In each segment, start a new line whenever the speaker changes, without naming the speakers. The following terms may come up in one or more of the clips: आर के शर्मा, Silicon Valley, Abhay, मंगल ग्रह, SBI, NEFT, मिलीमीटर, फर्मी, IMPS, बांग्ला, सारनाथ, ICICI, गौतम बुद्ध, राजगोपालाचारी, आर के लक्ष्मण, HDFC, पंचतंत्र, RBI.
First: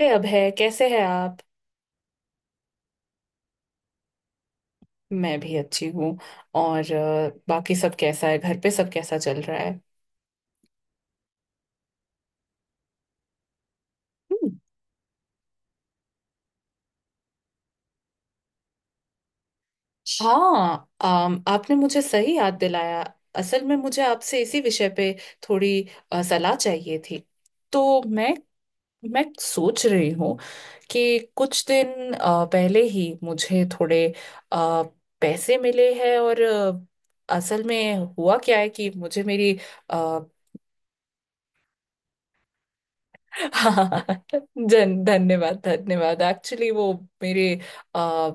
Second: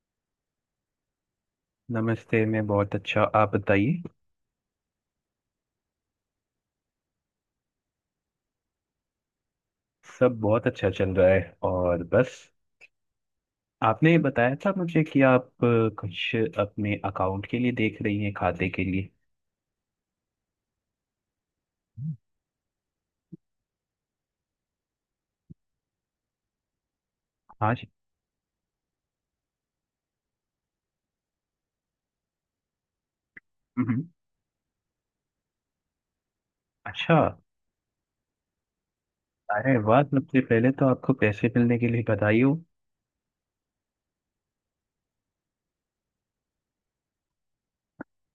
अरे अभय, कैसे हैं आप।
नमस्ते। मैं बहुत अच्छा, आप बताइए।
मैं भी अच्छी हूँ। और बाकी सब कैसा है, घर पे सब कैसा चल रहा है।
सब बहुत अच्छा चल रहा है। और बस आपने
हम्म।
बताया था मुझे कि आप कुछ अपने अकाउंट के लिए देख रही हैं, खाते के लिए।
हाँ, आपने मुझे सही याद दिलाया। असल में मुझे आपसे इसी विषय पे थोड़ी सलाह चाहिए थी।
हाँ जी।
तो मैं सोच रही हूँ कि कुछ दिन पहले ही मुझे
हम्म,
थोड़े अ, पैसे मिले हैं और
अच्छा।
असल में हुआ क्या है कि मुझे मेरी
अरे वाह, सबसे पहले तो आपको पैसे मिलने के लिए बधाई हो।
हाँ। जन धन्यवाद धन्यवाद एक्चुअली वो मेरे आ,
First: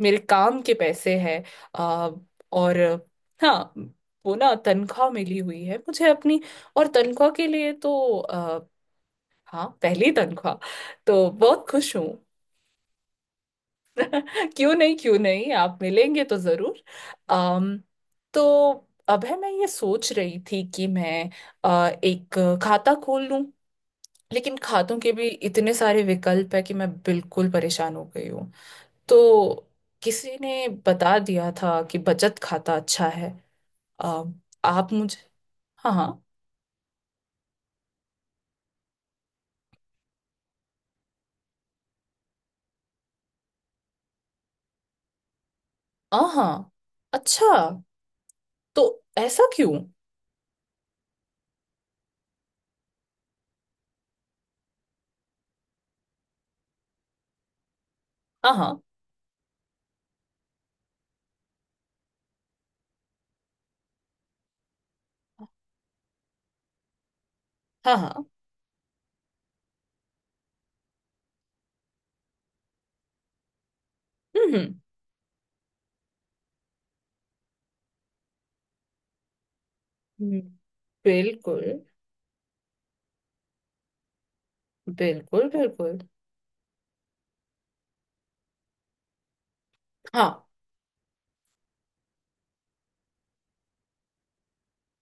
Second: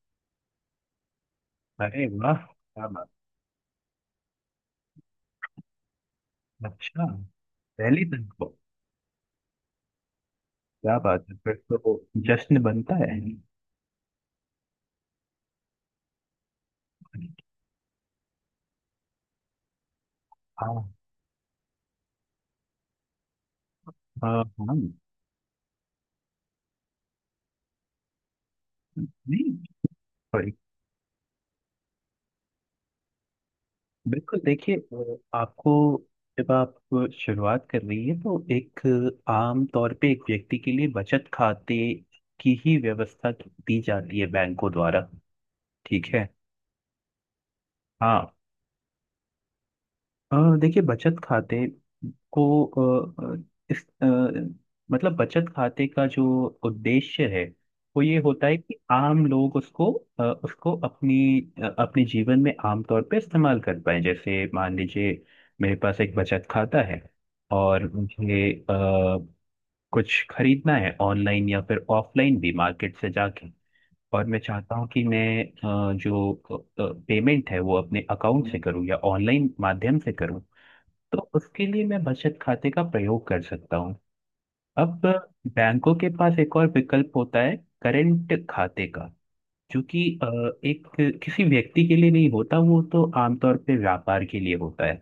मेरे काम के पैसे हैं।
अरे
आ,
वाह,
और
क्या बात।
हाँ, वो ना तनख्वाह मिली हुई है मुझे अपनी। और
अच्छा,
तनख्वाह के लिए
पहली
तो
दिन को।
हाँ, पहली तनख्वाह।
क्या बात
तो
है, फिर
बहुत
तो
खुश हूँ।
जश्न बनता है।
क्यों नहीं, क्यों नहीं, आप मिलेंगे तो जरूर। अम तो अब है, मैं ये सोच रही थी
हाँ
कि मैं एक खाता खोल।
हाँ
लेकिन
हाँ।
खातों के भी इतने सारे विकल्प है कि मैं बिल्कुल परेशान हो गई हूँ। तो
नहीं,
किसी ने बता दिया था कि बचत खाता अच्छा है। आ,
बिल्कुल देखिए,
आप मुझे।
आपको
हाँ हाँ।
जब आप शुरुआत कर रही है तो एक, आम तौर पे एक व्यक्ति के लिए बचत खाते की ही व्यवस्था दी जाती है बैंकों द्वारा। ठीक
हाँ
है।
हाँ। अच्छा,
हाँ,
तो ऐसा क्यों।
अ, देखिए बचत खाते को इस अ, मतलब बचत खाते का जो उद्देश्य है, वो ये होता
हाँ
है कि
हाँ।
आम लोग उसको, उसको अपनी, अपने जीवन में आमतौर पे इस्तेमाल कर पाए। जैसे मान लीजिए मेरे पास एक बचत खाता है, और
हाँ हाँ।
मुझे कुछ खरीदना है ऑनलाइन या फिर ऑफलाइन भी मार्केट से जाके, और मैं
हम्म।
चाहता हूँ कि मैं जो पेमेंट है वो अपने अकाउंट से करूँ या ऑनलाइन माध्यम से
हम्म,
करूँ। तो
बिल्कुल।
उसके लिए मैं बचत खाते का प्रयोग कर सकता हूँ। अब
बिल्कुल
बैंकों
बिल्कुल।
के पास एक और विकल्प होता है, करंट खाते का, जो कि
हाँ।
एक किसी व्यक्ति के लिए नहीं होता, वो तो आमतौर पे व्यापार के लिए होता है।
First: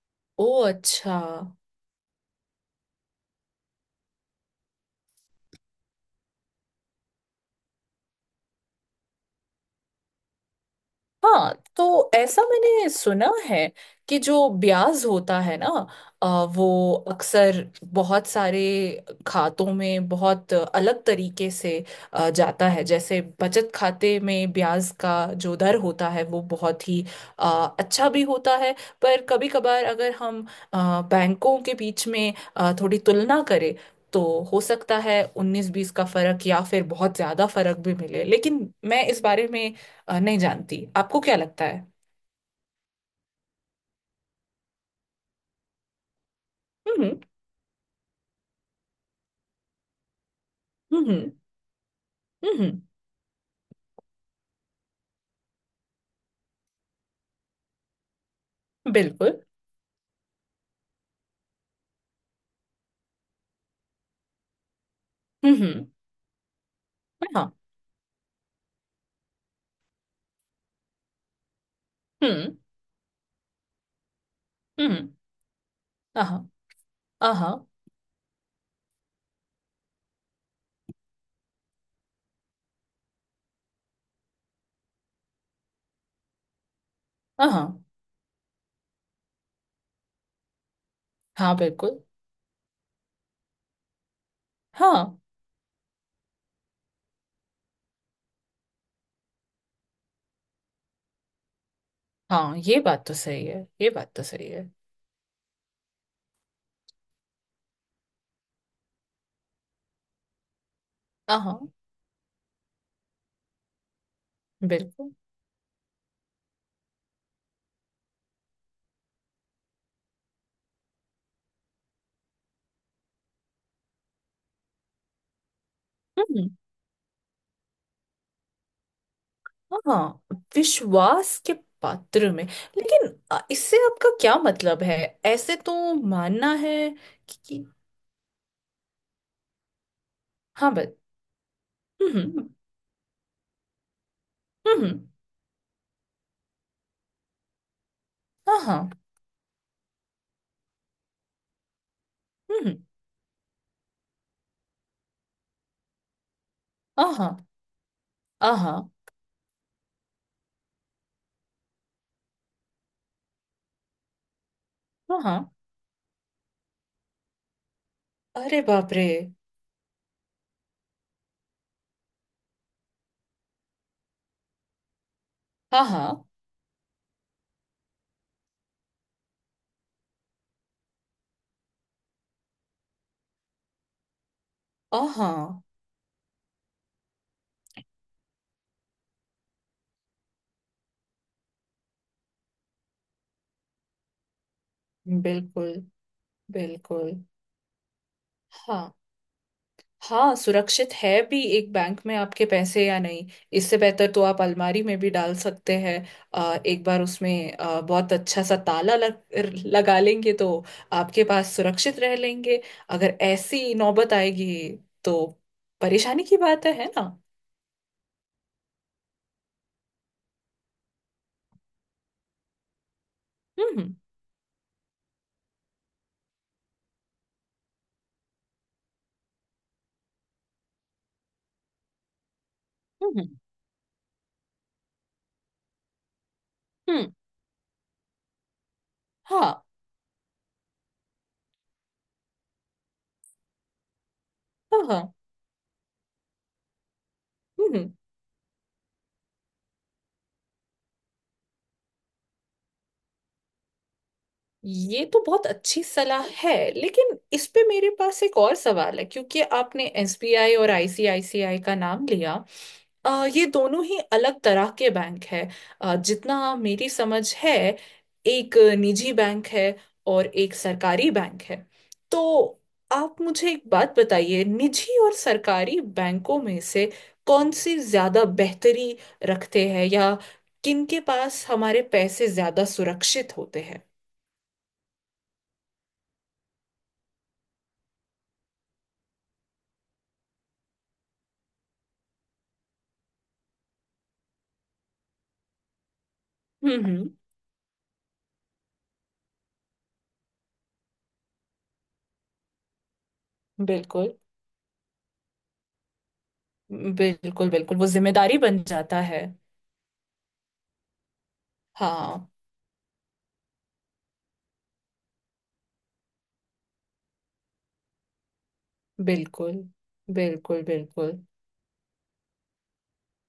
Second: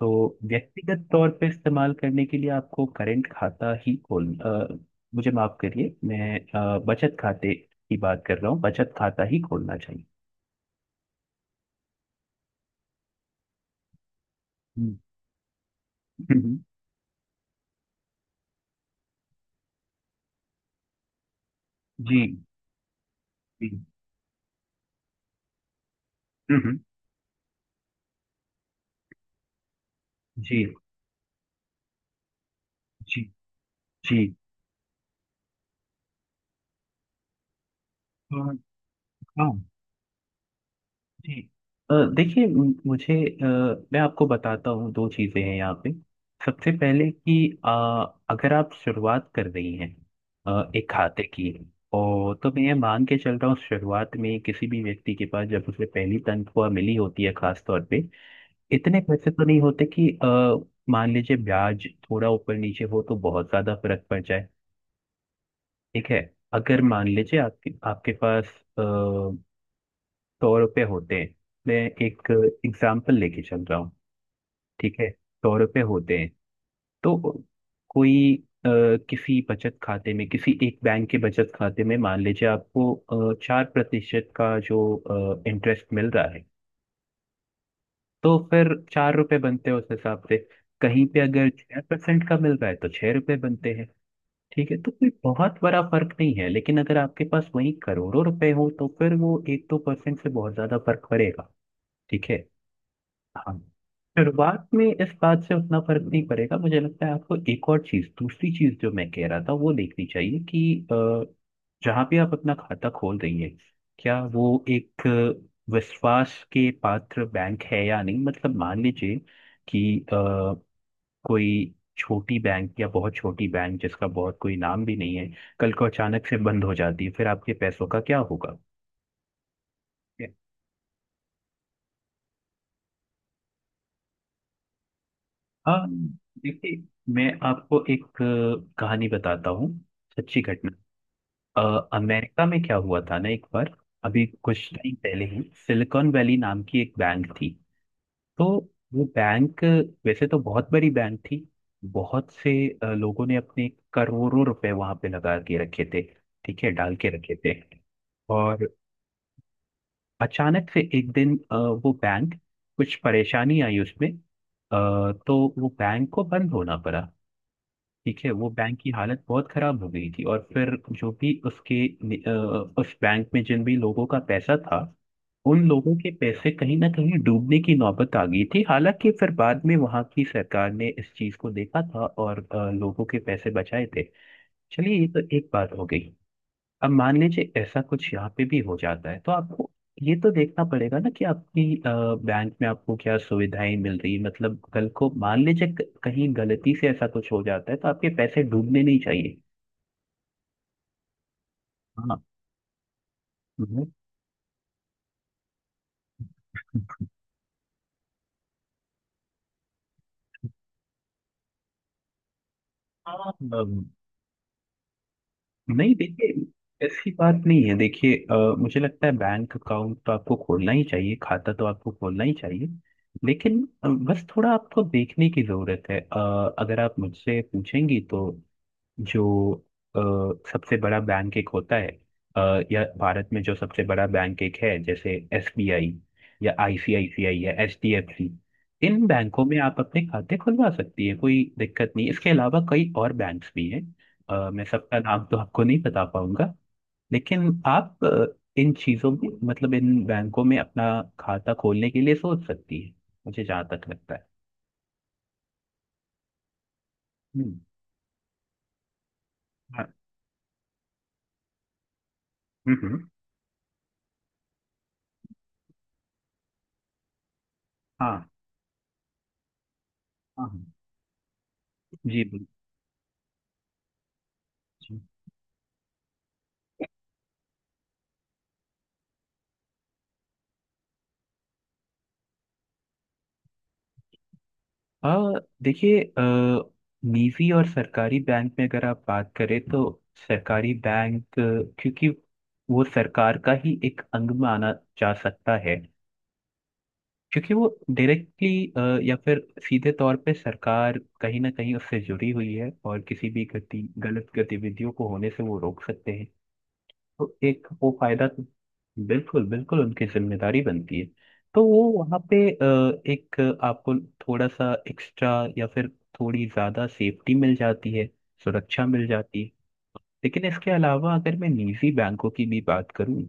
तो
ओ
व्यक्तिगत
अच्छा।
तौर पे इस्तेमाल करने के लिए आपको करंट खाता ही खोल मुझे माफ करिए, मैं बचत खाते की बात कर रहा हूँ, बचत खाता ही खोलना चाहिए।
हाँ, तो ऐसा मैंने सुना है कि जो
हम्म,
ब्याज होता है ना, अ,
हम्म,
वो अक्सर बहुत सारे खातों में बहुत अलग तरीके से
जी
जाता है। जैसे
जी
बचत खाते में ब्याज का जो दर होता है वो
हम्म, हम्म,
बहुत ही अ, अच्छा भी होता है, पर कभी कभार अगर हम
जी
बैंकों के बीच में थोड़ी
जी
तुलना करें,
जी।
तो हो सकता है उन्नीस बीस का फर्क या फिर बहुत ज्यादा फर्क भी मिले,
तो
लेकिन मैं इस बारे
हाँ
में नहीं जानती, आपको क्या
जी,
लगता है।
देखिए मुझे, अ, मैं आपको बताता हूँ, दो चीज़ें हैं यहाँ पे। सबसे पहले
हम्म
कि अ, अगर आप शुरुआत कर रही हैं एक खाते
हम्म।
की, और तो मैं ये
हम्म
मान के चल रहा हूँ शुरुआत में किसी भी व्यक्ति के पास जब उसे पहली तनख्वाह मिली होती है खास तौर पे, इतने पैसे
बिल्कुल।
तो नहीं होते कि मान लीजिए ब्याज थोड़ा ऊपर नीचे हो तो बहुत ज्यादा फर्क पड़ जाए।
हम्म हम्म,
ठीक है, अगर मान लीजिए
हाँ।
आपके आपके पास सौ रुपये होते हैं, मैं एक
हम्म
एग्जाम्पल लेके चल रहा हूँ। ठीक
हम्म।
है, सौ रुपये होते
हाँ
हैं,
हाँ।
तो
हाँ
कोई अ, किसी बचत खाते में, किसी एक बैंक के बचत खाते में मान लीजिए आपको चार प्रतिशत का जो इंटरेस्ट मिल रहा है, तो फिर चार रुपये बनते हैं उस हिसाब से। कहीं पे अगर
हाँ,
छह
बिल्कुल।
परसेंट का मिल रहा है, तो छह रुपये बनते हैं। ठीक है, तो कोई
हाँ
बहुत बड़ा फर्क नहीं है। लेकिन अगर आपके पास वही करोड़ों रुपए हो, तो फिर वो एक दो परसेंट से बहुत ज्यादा फर्क पड़ेगा। ठीक है,
हाँ, ये बात तो सही
हाँ।
है, ये बात तो सही
शुरुआत
है।
में इस बात से उतना फर्क नहीं पड़ेगा, मुझे लगता है। आपको एक और चीज, दूसरी चीज जो मैं कह रहा था वो देखनी चाहिए कि अ,
हाँ
जहाँ भी आप अपना खाता खोल रही है, क्या वो एक
बिल्कुल।
विश्वास के पात्र बैंक है या नहीं। मतलब मान लीजिए कि कोई छोटी बैंक या बहुत छोटी बैंक जिसका बहुत कोई नाम भी नहीं है, कल को अचानक से
हम्म।
बंद हो जाती है, फिर आपके पैसों का क्या होगा।
हाँ, विश्वास के पात्र में। लेकिन इससे आपका क्या मतलब है, ऐसे
हाँ
तो मानना
देखिए,
है
मैं
कि, कि।
आपको एक कहानी बताता हूँ, सच्ची घटना।
हाँ, बस।
अमेरिका
हम्म
में क्या हुआ था ना एक बार, अभी कुछ टाइम
हम्म।
पहले ही, सिलिकॉन वैली नाम की एक बैंक थी। तो
हाँ हाँ।
वो बैंक वैसे तो बहुत बड़ी बैंक थी, बहुत से
हम्म।
लोगों ने अपने करोड़ों रुपए वहां पे लगा के रखे थे। ठीक है, डाल के रखे
हाँ
थे। और
हाँ
अचानक से एक दिन वो बैंक, कुछ परेशानी आई उसमें तो
हाँ।
वो बैंक को बंद होना पड़ा। ठीक है, वो
अरे
बैंक की
बाप रे।
हालत बहुत खराब हो गई थी, और फिर जो भी उसके नि- अ, उस बैंक में जिन भी लोगों का पैसा था, उन
हाँ
लोगों के
हाँ।
पैसे कहीं ना कहीं डूबने की नौबत आ गई थी। हालांकि फिर बाद में वहां की सरकार ने इस चीज को देखा था, और लोगों के पैसे बचाए थे। चलिए,
हाँ
ये तो एक
हाँ,
बात हो गई। अब मान लीजिए ऐसा कुछ यहाँ पे भी हो जाता है, तो आपको ये तो देखना पड़ेगा ना कि आपकी बैंक में आपको क्या सुविधाएं मिल रही है। मतलब कल को मान लीजिए
बिल्कुल
कहीं गलती से ऐसा
बिल्कुल।
कुछ हो जाता है तो आपके पैसे डूबने
हाँ।
नहीं चाहिए।
हाँ, सुरक्षित है भी एक बैंक में
हाँ,
आपके पैसे या नहीं। इससे
मैं-
बेहतर तो आप अलमारी में भी डाल सकते हैं। एक बार उसमें बहुत अच्छा सा ताला लगा लेंगे तो आपके पास सुरक्षित रह लेंगे, अगर
हाँ,
ऐसी
अम,
नौबत आएगी तो।
नहीं
परेशानी की बात है
देखिए
है ना।
ऐसी बात नहीं है। देखिए, मुझे लगता है बैंक अकाउंट तो आपको खोलना ही चाहिए, खाता तो आपको खोलना ही चाहिए। लेकिन
हम्म
बस थोड़ा आपको देखने की जरूरत है। अगर आप मुझसे पूछेंगी तो जो अ, सबसे बड़ा बैंक एक होता है, अ, या
हम्म।
भारत में जो सबसे बड़ा बैंक एक है, जैसे एसबीआई या
हम्म,
आईसीआईसीआई या एचडीएफसी, इन बैंकों में
हाँ
आप अपने खाते खुलवा सकती है, कोई दिक्कत नहीं। इसके अलावा कई और बैंक्स भी हैं, मैं
हाँ
सबका
हाँ।
नाम तो आपको नहीं बता पाऊंगा, लेकिन
हम्म।
आप इन चीजों में, मतलब इन बैंकों में अपना खाता खोलने के लिए सोच सकती है, मुझे जहाँ तक लगता है।
ये तो बहुत अच्छी सलाह है, लेकिन इस
हम्म,
पे मेरे पास एक और सवाल है क्योंकि आपने
हाँ,
एसबीआई और आईसीआईसीआई का नाम लिया।
हम्म हम्म,
ये दोनों ही अलग तरह के बैंक है। जितना मेरी समझ है,
हाँ,
एक निजी बैंक है और एक
हाँ
सरकारी बैंक है।
जी
तो आप मुझे एक बात बताइए, निजी
बिल्कुल।
और सरकारी बैंकों में से कौन सी ज्यादा बेहतरी रखते हैं, या किनके पास हमारे पैसे ज्यादा सुरक्षित होते हैं।
आ, देखिए निजी और सरकारी बैंक में अगर आप बात करें, तो सरकारी बैंक क्योंकि वो सरकार का ही एक अंग माना जा सकता है,
हम्म।
क्योंकि वो डायरेक्टली या फिर सीधे तौर पे सरकार कहीं ना कहीं उससे जुड़ी हुई है, और किसी भी गति
बिल्कुल
गलत गतिविधियों को होने से वो रोक सकते हैं। तो
बिल्कुल
एक
बिल्कुल, वो
वो फायदा
जिम्मेदारी
तो,
बन जाता है।
बिल्कुल बिल्कुल उनकी जिम्मेदारी बनती है। तो वो वहाँ
हाँ
पे एक आपको थोड़ा सा एक्स्ट्रा या फिर थोड़ी ज्यादा सेफ्टी मिल जाती है, सुरक्षा मिल जाती है।
बिल्कुल
लेकिन
बिल्कुल
इसके अलावा
बिल्कुल।
अगर मैं निजी बैंकों की भी बात करूँ,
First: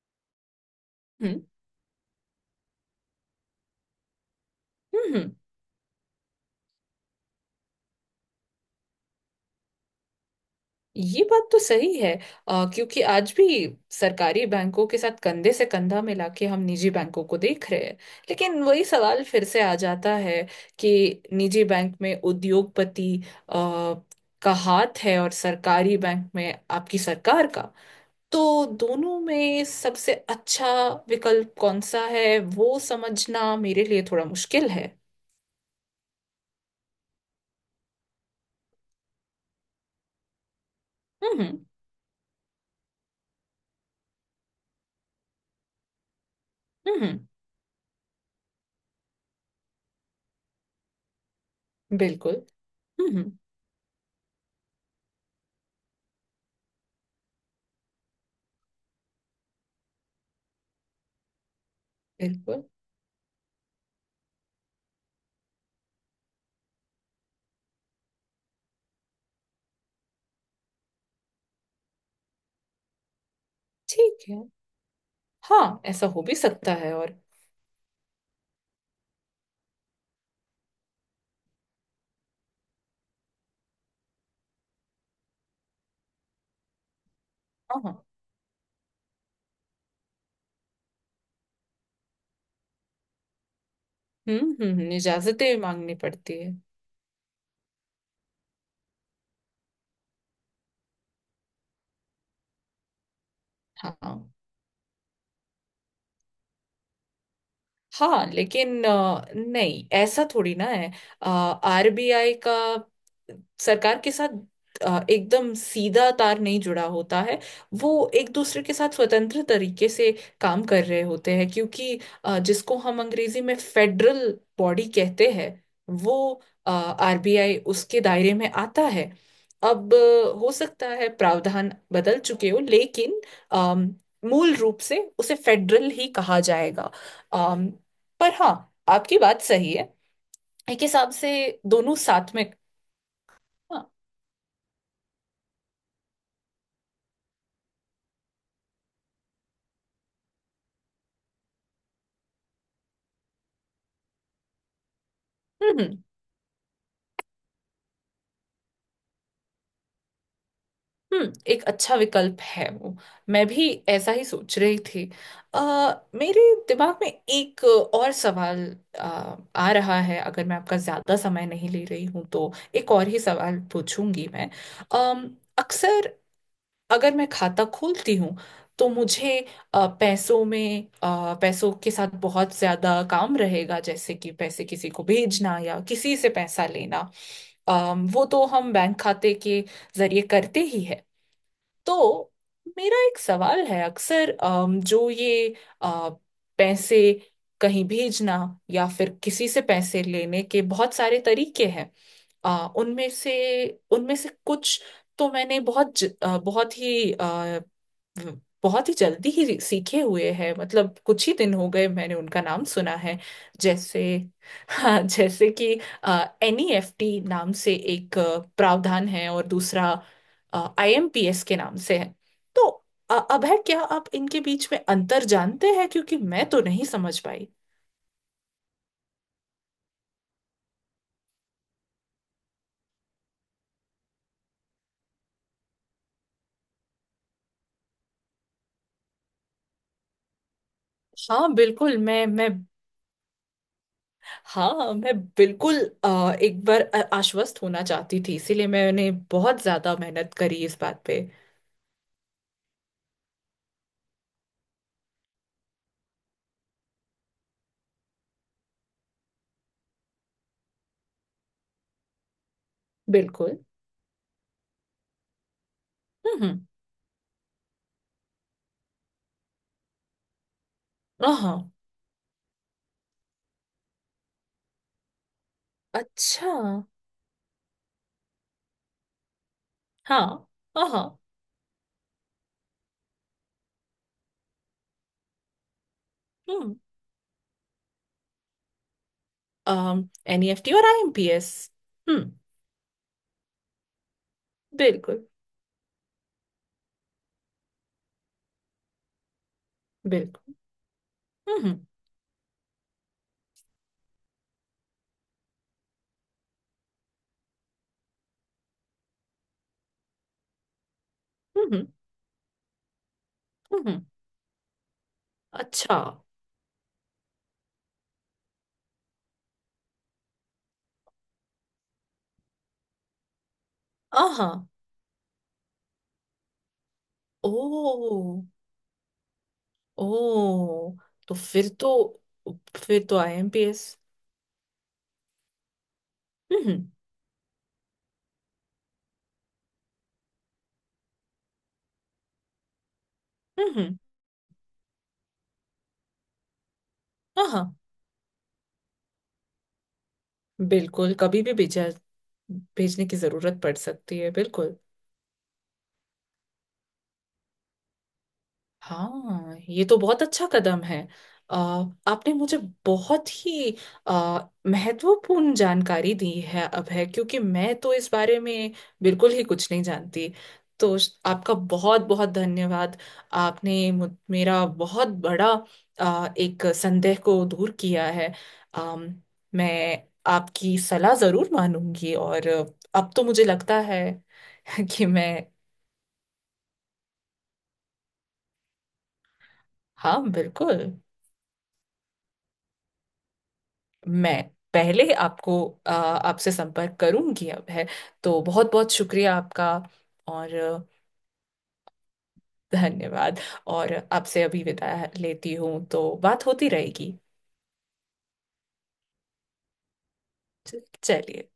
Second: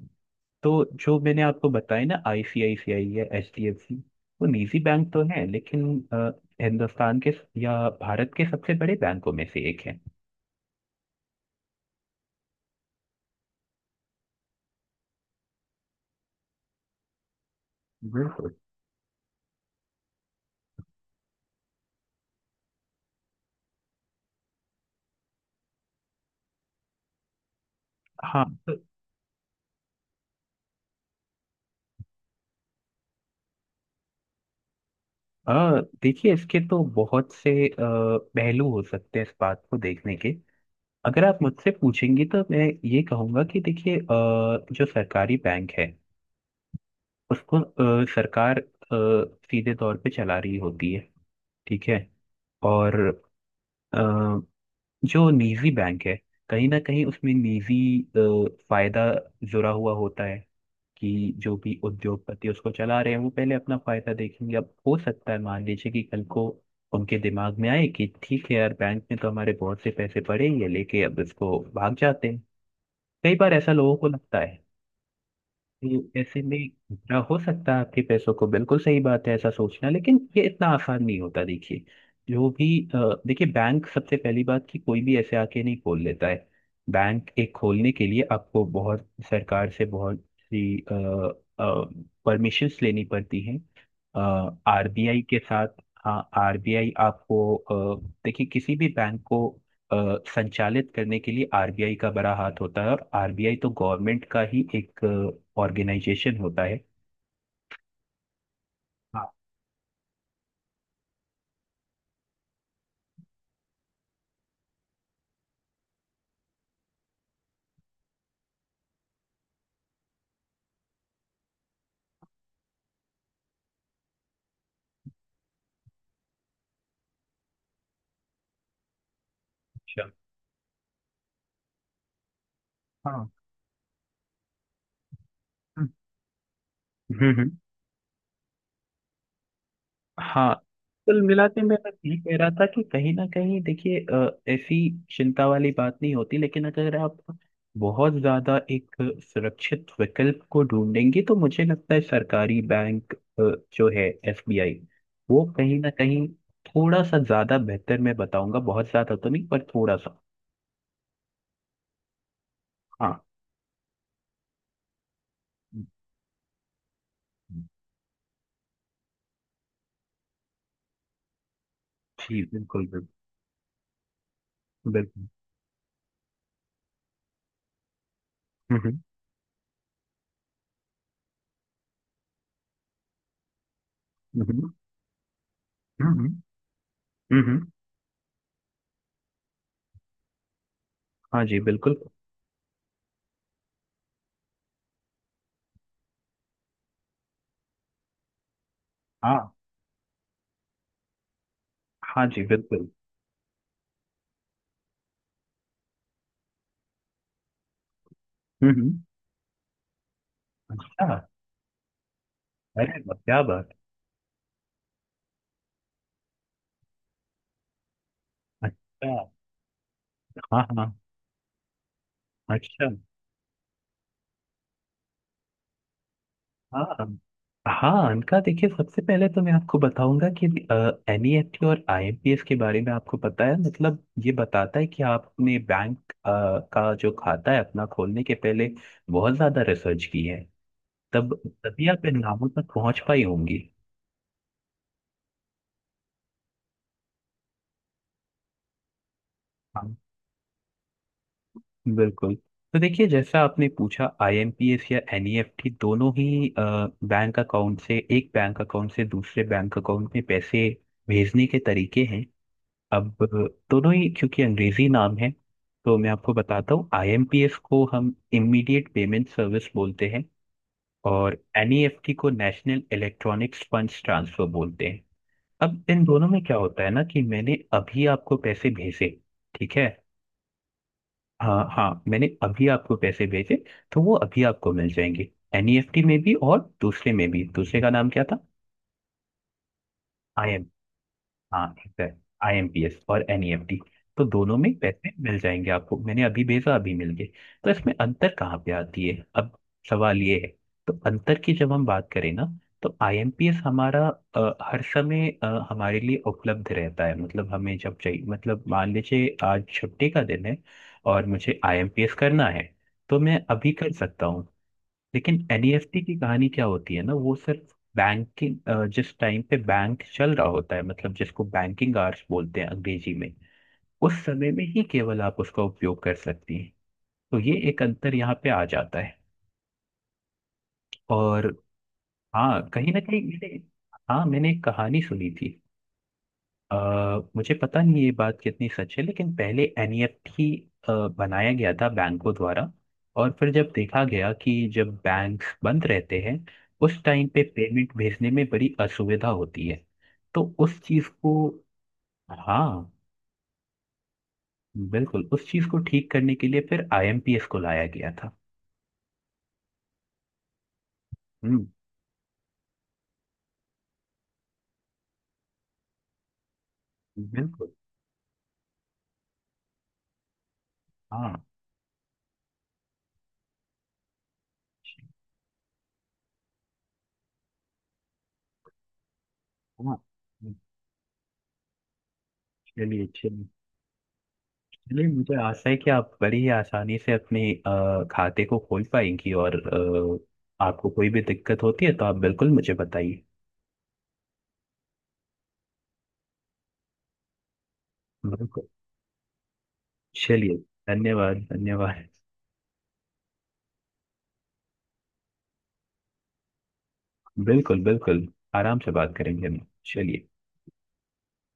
तो जो
हम्म
मैंने आपको बताया ना, आईसीआईसीआई या एचडीएफसी, वो निजी बैंक
हम्म।
तो है, लेकिन अ, हिंदुस्तान के या भारत के सबसे बड़े बैंकों में से एक है।
ये बात तो सही है। क्योंकि आज भी सरकारी बैंकों के साथ कंधे से कंधा मिला के हम निजी बैंकों को देख रहे हैं।
बिल्कुल,
लेकिन वही सवाल फिर से आ जाता है कि निजी बैंक में उद्योगपति अ, का हाथ है और सरकारी बैंक में आपकी सरकार का।
हाँ,
तो
तो
दोनों में सबसे अच्छा विकल्प कौन सा है, वो समझना मेरे लिए थोड़ा मुश्किल है।
आ, देखिए इसके तो बहुत से पहलू हो सकते हैं इस बात को देखने के। अगर आप
हम्म
मुझसे पूछेंगी तो मैं ये कहूँगा कि देखिए, जो सरकारी बैंक है
हम्म।
उसको सरकार सीधे तौर पे चला रही होती है, ठीक है।
बिल्कुल।
और
हम्म हम्म,
अ, जो निजी बैंक है, कहीं ना कहीं उसमें निजी फायदा जुड़ा हुआ होता है, कि जो भी उद्योगपति
बिल्कुल।
उसको चला रहे हैं वो पहले अपना फायदा देखेंगे। अब हो सकता है मान लीजिए कि कल को उनके दिमाग में आए कि ठीक है यार, बैंक में तो हमारे बहुत से पैसे पड़े ही है, लेके अब इसको भाग जाते हैं। कई बार ऐसा लोगों को
ठीक
लगता
है,
है।
हाँ, ऐसा
तो
हो भी
ऐसे में
सकता है, और
खतरा हो सकता है आपके पैसों को, बिल्कुल सही बात है ऐसा सोचना। लेकिन ये इतना आसान नहीं होता, देखिए जो भी अ, देखिए बैंक, सबसे पहली बात कि कोई भी ऐसे आके नहीं खोल लेता है। बैंक एक
हाँ
खोलने
हाँ।
के लिए आपको बहुत सरकार से बहुत सी परमिशंस लेनी पड़ती हैं,
हम्म,
आरबीआई के
इजाजतें
साथ।
मांगनी
हाँ,
पड़ती है।
आरबीआई आपको देखिए किसी भी बैंक को अ, संचालित करने के लिए आरबीआई का बड़ा हाथ होता है, और आरबीआई तो गवर्नमेंट
हाँ
का ही एक ऑर्गेनाइजेशन होता है।
हाँ, लेकिन
हाँ,
नहीं, ऐसा थोड़ी ना है। आरबीआई का सरकार के साथ एकदम सीधा तार नहीं जुड़ा होता है। वो एक दूसरे के साथ स्वतंत्र तरीके से काम कर रहे होते हैं, क्योंकि जिसको हम अंग्रेजी में फेडरल बॉडी कहते हैं, वो आरबीआई उसके दायरे में आता है। अब
अच्छा,
हो सकता है प्रावधान बदल चुके हो, लेकिन
हाँ,
अम, मूल रूप से उसे
हम्म,
फेडरल ही कहा जाएगा।
हम्म हम्म,
पर हाँ, आपकी बात सही है
हाँ।
एक हिसाब
कुल
से,
मिला के मैं बस
दोनों
ये
साथ
कह
में।
रहा था कि कहीं ना कहीं
हाँ,
देखिए, ऐसी चिंता वाली बात नहीं होती। लेकिन अगर आप बहुत ज्यादा एक सुरक्षित विकल्प को ढूंढेंगे, तो मुझे लगता है सरकारी बैंक जो है एसबीआई, वो कहीं ना
हम्म।
कहीं थोड़ा सा ज्यादा बेहतर, मैं बताऊंगा बहुत ज्यादा तो नहीं पर थोड़ा सा।
एक अच्छा विकल्प है वो।
हाँ
मैं भी ऐसा ही सोच रही थी। मेरे दिमाग में एक और सवाल आ, आ रहा है। अगर मैं आपका ज्यादा समय नहीं ले रही हूं
जी
तो
बिल्कुल,
एक
बिल्कुल
और ही सवाल पूछूंगी मैं।
बिल्कुल।
अम, अक्सर अगर मैं खाता खोलती हूँ तो
हम्म
मुझे पैसों में, पैसों के साथ बहुत ज्यादा काम रहेगा, जैसे कि
हम्म
पैसे
हम्म
किसी को भेजना या
हम्म,
किसी से
हम्म,
पैसा लेना।
हम्म, हम्म।
वो तो हम बैंक खाते के जरिए करते ही है।
हाँ जी बिल्कुल।
तो मेरा एक सवाल है, अक्सर जो ये अ, पैसे कहीं भेजना या फिर किसी
हाँ,
से पैसे लेने के बहुत सारे तरीके हैं।
हाँ जी
आ,
बिल्कुल।
उनमें से उनमें से कुछ तो मैंने बहुत ज, आ, बहुत ही आ, व-
हम्म
बहुत ही
हम्म।
जल्दी ही सीखे हुए हैं, मतलब
अच्छा,
कुछ ही दिन हो गए मैंने उनका नाम सुना
अरे वाह,
है।
क्या बात।
जैसे, हाँ, जैसे कि एन ई एफ टी नाम से एक प्रावधान
अच्छा,
है और दूसरा
हाँ
आई
हाँ।
एम पी एस के नाम से है। तो
अच्छा,
अभय, क्या आप इनके बीच में अंतर जानते हैं, क्योंकि मैं तो
हाँ
नहीं समझ पाई।
हाँ, अनका देखिए सबसे पहले तो मैं आपको बताऊंगा कि एनईएफटी और आईएमपीएस के बारे में आपको पता है, मतलब ये बताता है कि आपने बैंक का जो खाता है अपना खोलने के पहले बहुत ज्यादा रिसर्च की है, तब
हाँ
तभी
बिल्कुल।
आप इन
मैं
नामों
मैं
तक पहुंच पाई होंगी।
हाँ मैं बिल्कुल एक बार आश्वस्त होना चाहती थी, इसीलिए मैंने बहुत
हाँ,
ज्यादा मेहनत करी इस बात पे।
बिल्कुल। तो देखिए, जैसा आपने पूछा, आईएमपीएस या एनईएफटी दोनों ही बैंक अकाउंट से, एक बैंक अकाउंट से दूसरे बैंक अकाउंट में पैसे भेजने के तरीके हैं। अब
बिल्कुल।
दोनों ही क्योंकि अंग्रेजी नाम है, तो मैं आपको
हम्म
बताता हूँ, आईएमपीएस को हम इमीडिएट पेमेंट सर्विस बोलते हैं, और
हाँ।
एनईएफटी को नेशनल इलेक्ट्रॉनिक्स फंड्स ट्रांसफर बोलते हैं। अब इन दोनों में
अच्छा।
क्या होता है ना कि मैंने अभी आपको पैसे भेजे, ठीक है।
हाँ हाँ।
हाँ हाँ, मैंने अभी आपको पैसे भेजे, तो वो अभी आपको मिल जाएंगे, एनईएफटी में भी और
हम्म।
दूसरे में भी। दूसरे का नाम क्या
अम
था?
एनईएफटी और आईएमपीएस।
हाँ, एग्जैक्ट,
हम्म
आईएमपीएस और एनईएफटी। तो दोनों में पैसे
बिल्कुल
मिल जाएंगे आपको, मैंने अभी भेजा अभी मिल गए। तो इसमें अंतर कहाँ पे आती है अब, सवाल ये है।
बिल्कुल।
तो अंतर की जब
हम्म
हम बात करें ना, तो आईएमपीएस हमारा हर समय हमारे लिए उपलब्ध रहता है। मतलब हमें जब चाहिए, मतलब मान लीजिए आज छुट्टी का दिन है और मुझे
हम्म।
आईएमपीएस करना है, तो मैं अभी कर
हम्म।
सकता हूँ। लेकिन
अच्छा
एनईएफटी की कहानी क्या होती है ना, वो सिर्फ बैंकिंग, जिस टाइम पे बैंक चल रहा होता है, मतलब जिसको बैंकिंग आवर्स बोलते हैं अंग्रेजी में, उस
हाँ।
समय में ही केवल आप उसका उपयोग कर सकती हैं। तो
ओ
ये एक अंतर यहाँ पे आ जाता है।
ओ, तो
और
फिर तो
हाँ, कहीं ना
फिर तो
कहीं मैंने,
आईएमपीएस।
हाँ मैंने एक कहानी सुनी थी, अ,
हम्म
मुझे पता नहीं ये बात कितनी सच है, लेकिन पहले एनईएफटी बनाया गया था बैंकों द्वारा, और फिर
हम्म।
जब देखा गया कि जब बैंक बंद रहते हैं उस टाइम पे
हाँ हाँ,
पेमेंट भेजने में बड़ी असुविधा होती है, तो उस चीज
बिल्कुल,
को,
कभी भी भेजा
हाँ
भेजने की जरूरत पड़ सकती है, बिल्कुल।
बिल्कुल, उस चीज को ठीक करने के लिए फिर आईएमपीएस को लाया गया था।
हाँ, ये तो बहुत अच्छा कदम है। अ,
हम्म,
आपने मुझे बहुत ही अ, महत्वपूर्ण जानकारी दी है अभय, क्योंकि
बिल्कुल,
मैं तो इस बारे में बिल्कुल ही कुछ नहीं जानती। तो
हाँ,
आपका बहुत बहुत धन्यवाद। आपने मेरा बहुत बड़ा एक संदेह को दूर किया है। अम,
हाँ,
मैं आपकी सलाह जरूर मानूंगी, और
चलिए
अब तो मुझे
चलिए।
लगता है
नहीं,
कि मैं।
मुझे आशा है कि आप बड़ी ही आसानी से अपने खाते को खोल पाएंगी, और
हाँ बिल्कुल,
आपको कोई भी दिक्कत होती है तो आप बिल्कुल मुझे बताइए।
मैं पहले आपसे संपर्क करूंगी, अब है। तो
बिल्कुल,
बहुत बहुत शुक्रिया आपका, और
चलिए, धन्यवाद धन्यवाद।
धन्यवाद। और आपसे अभी विदा लेती हूँ, तो बात होती रहेगी।
बिल्कुल बिल्कुल, आराम से बात करेंगे हम, चलिए।
चलिए।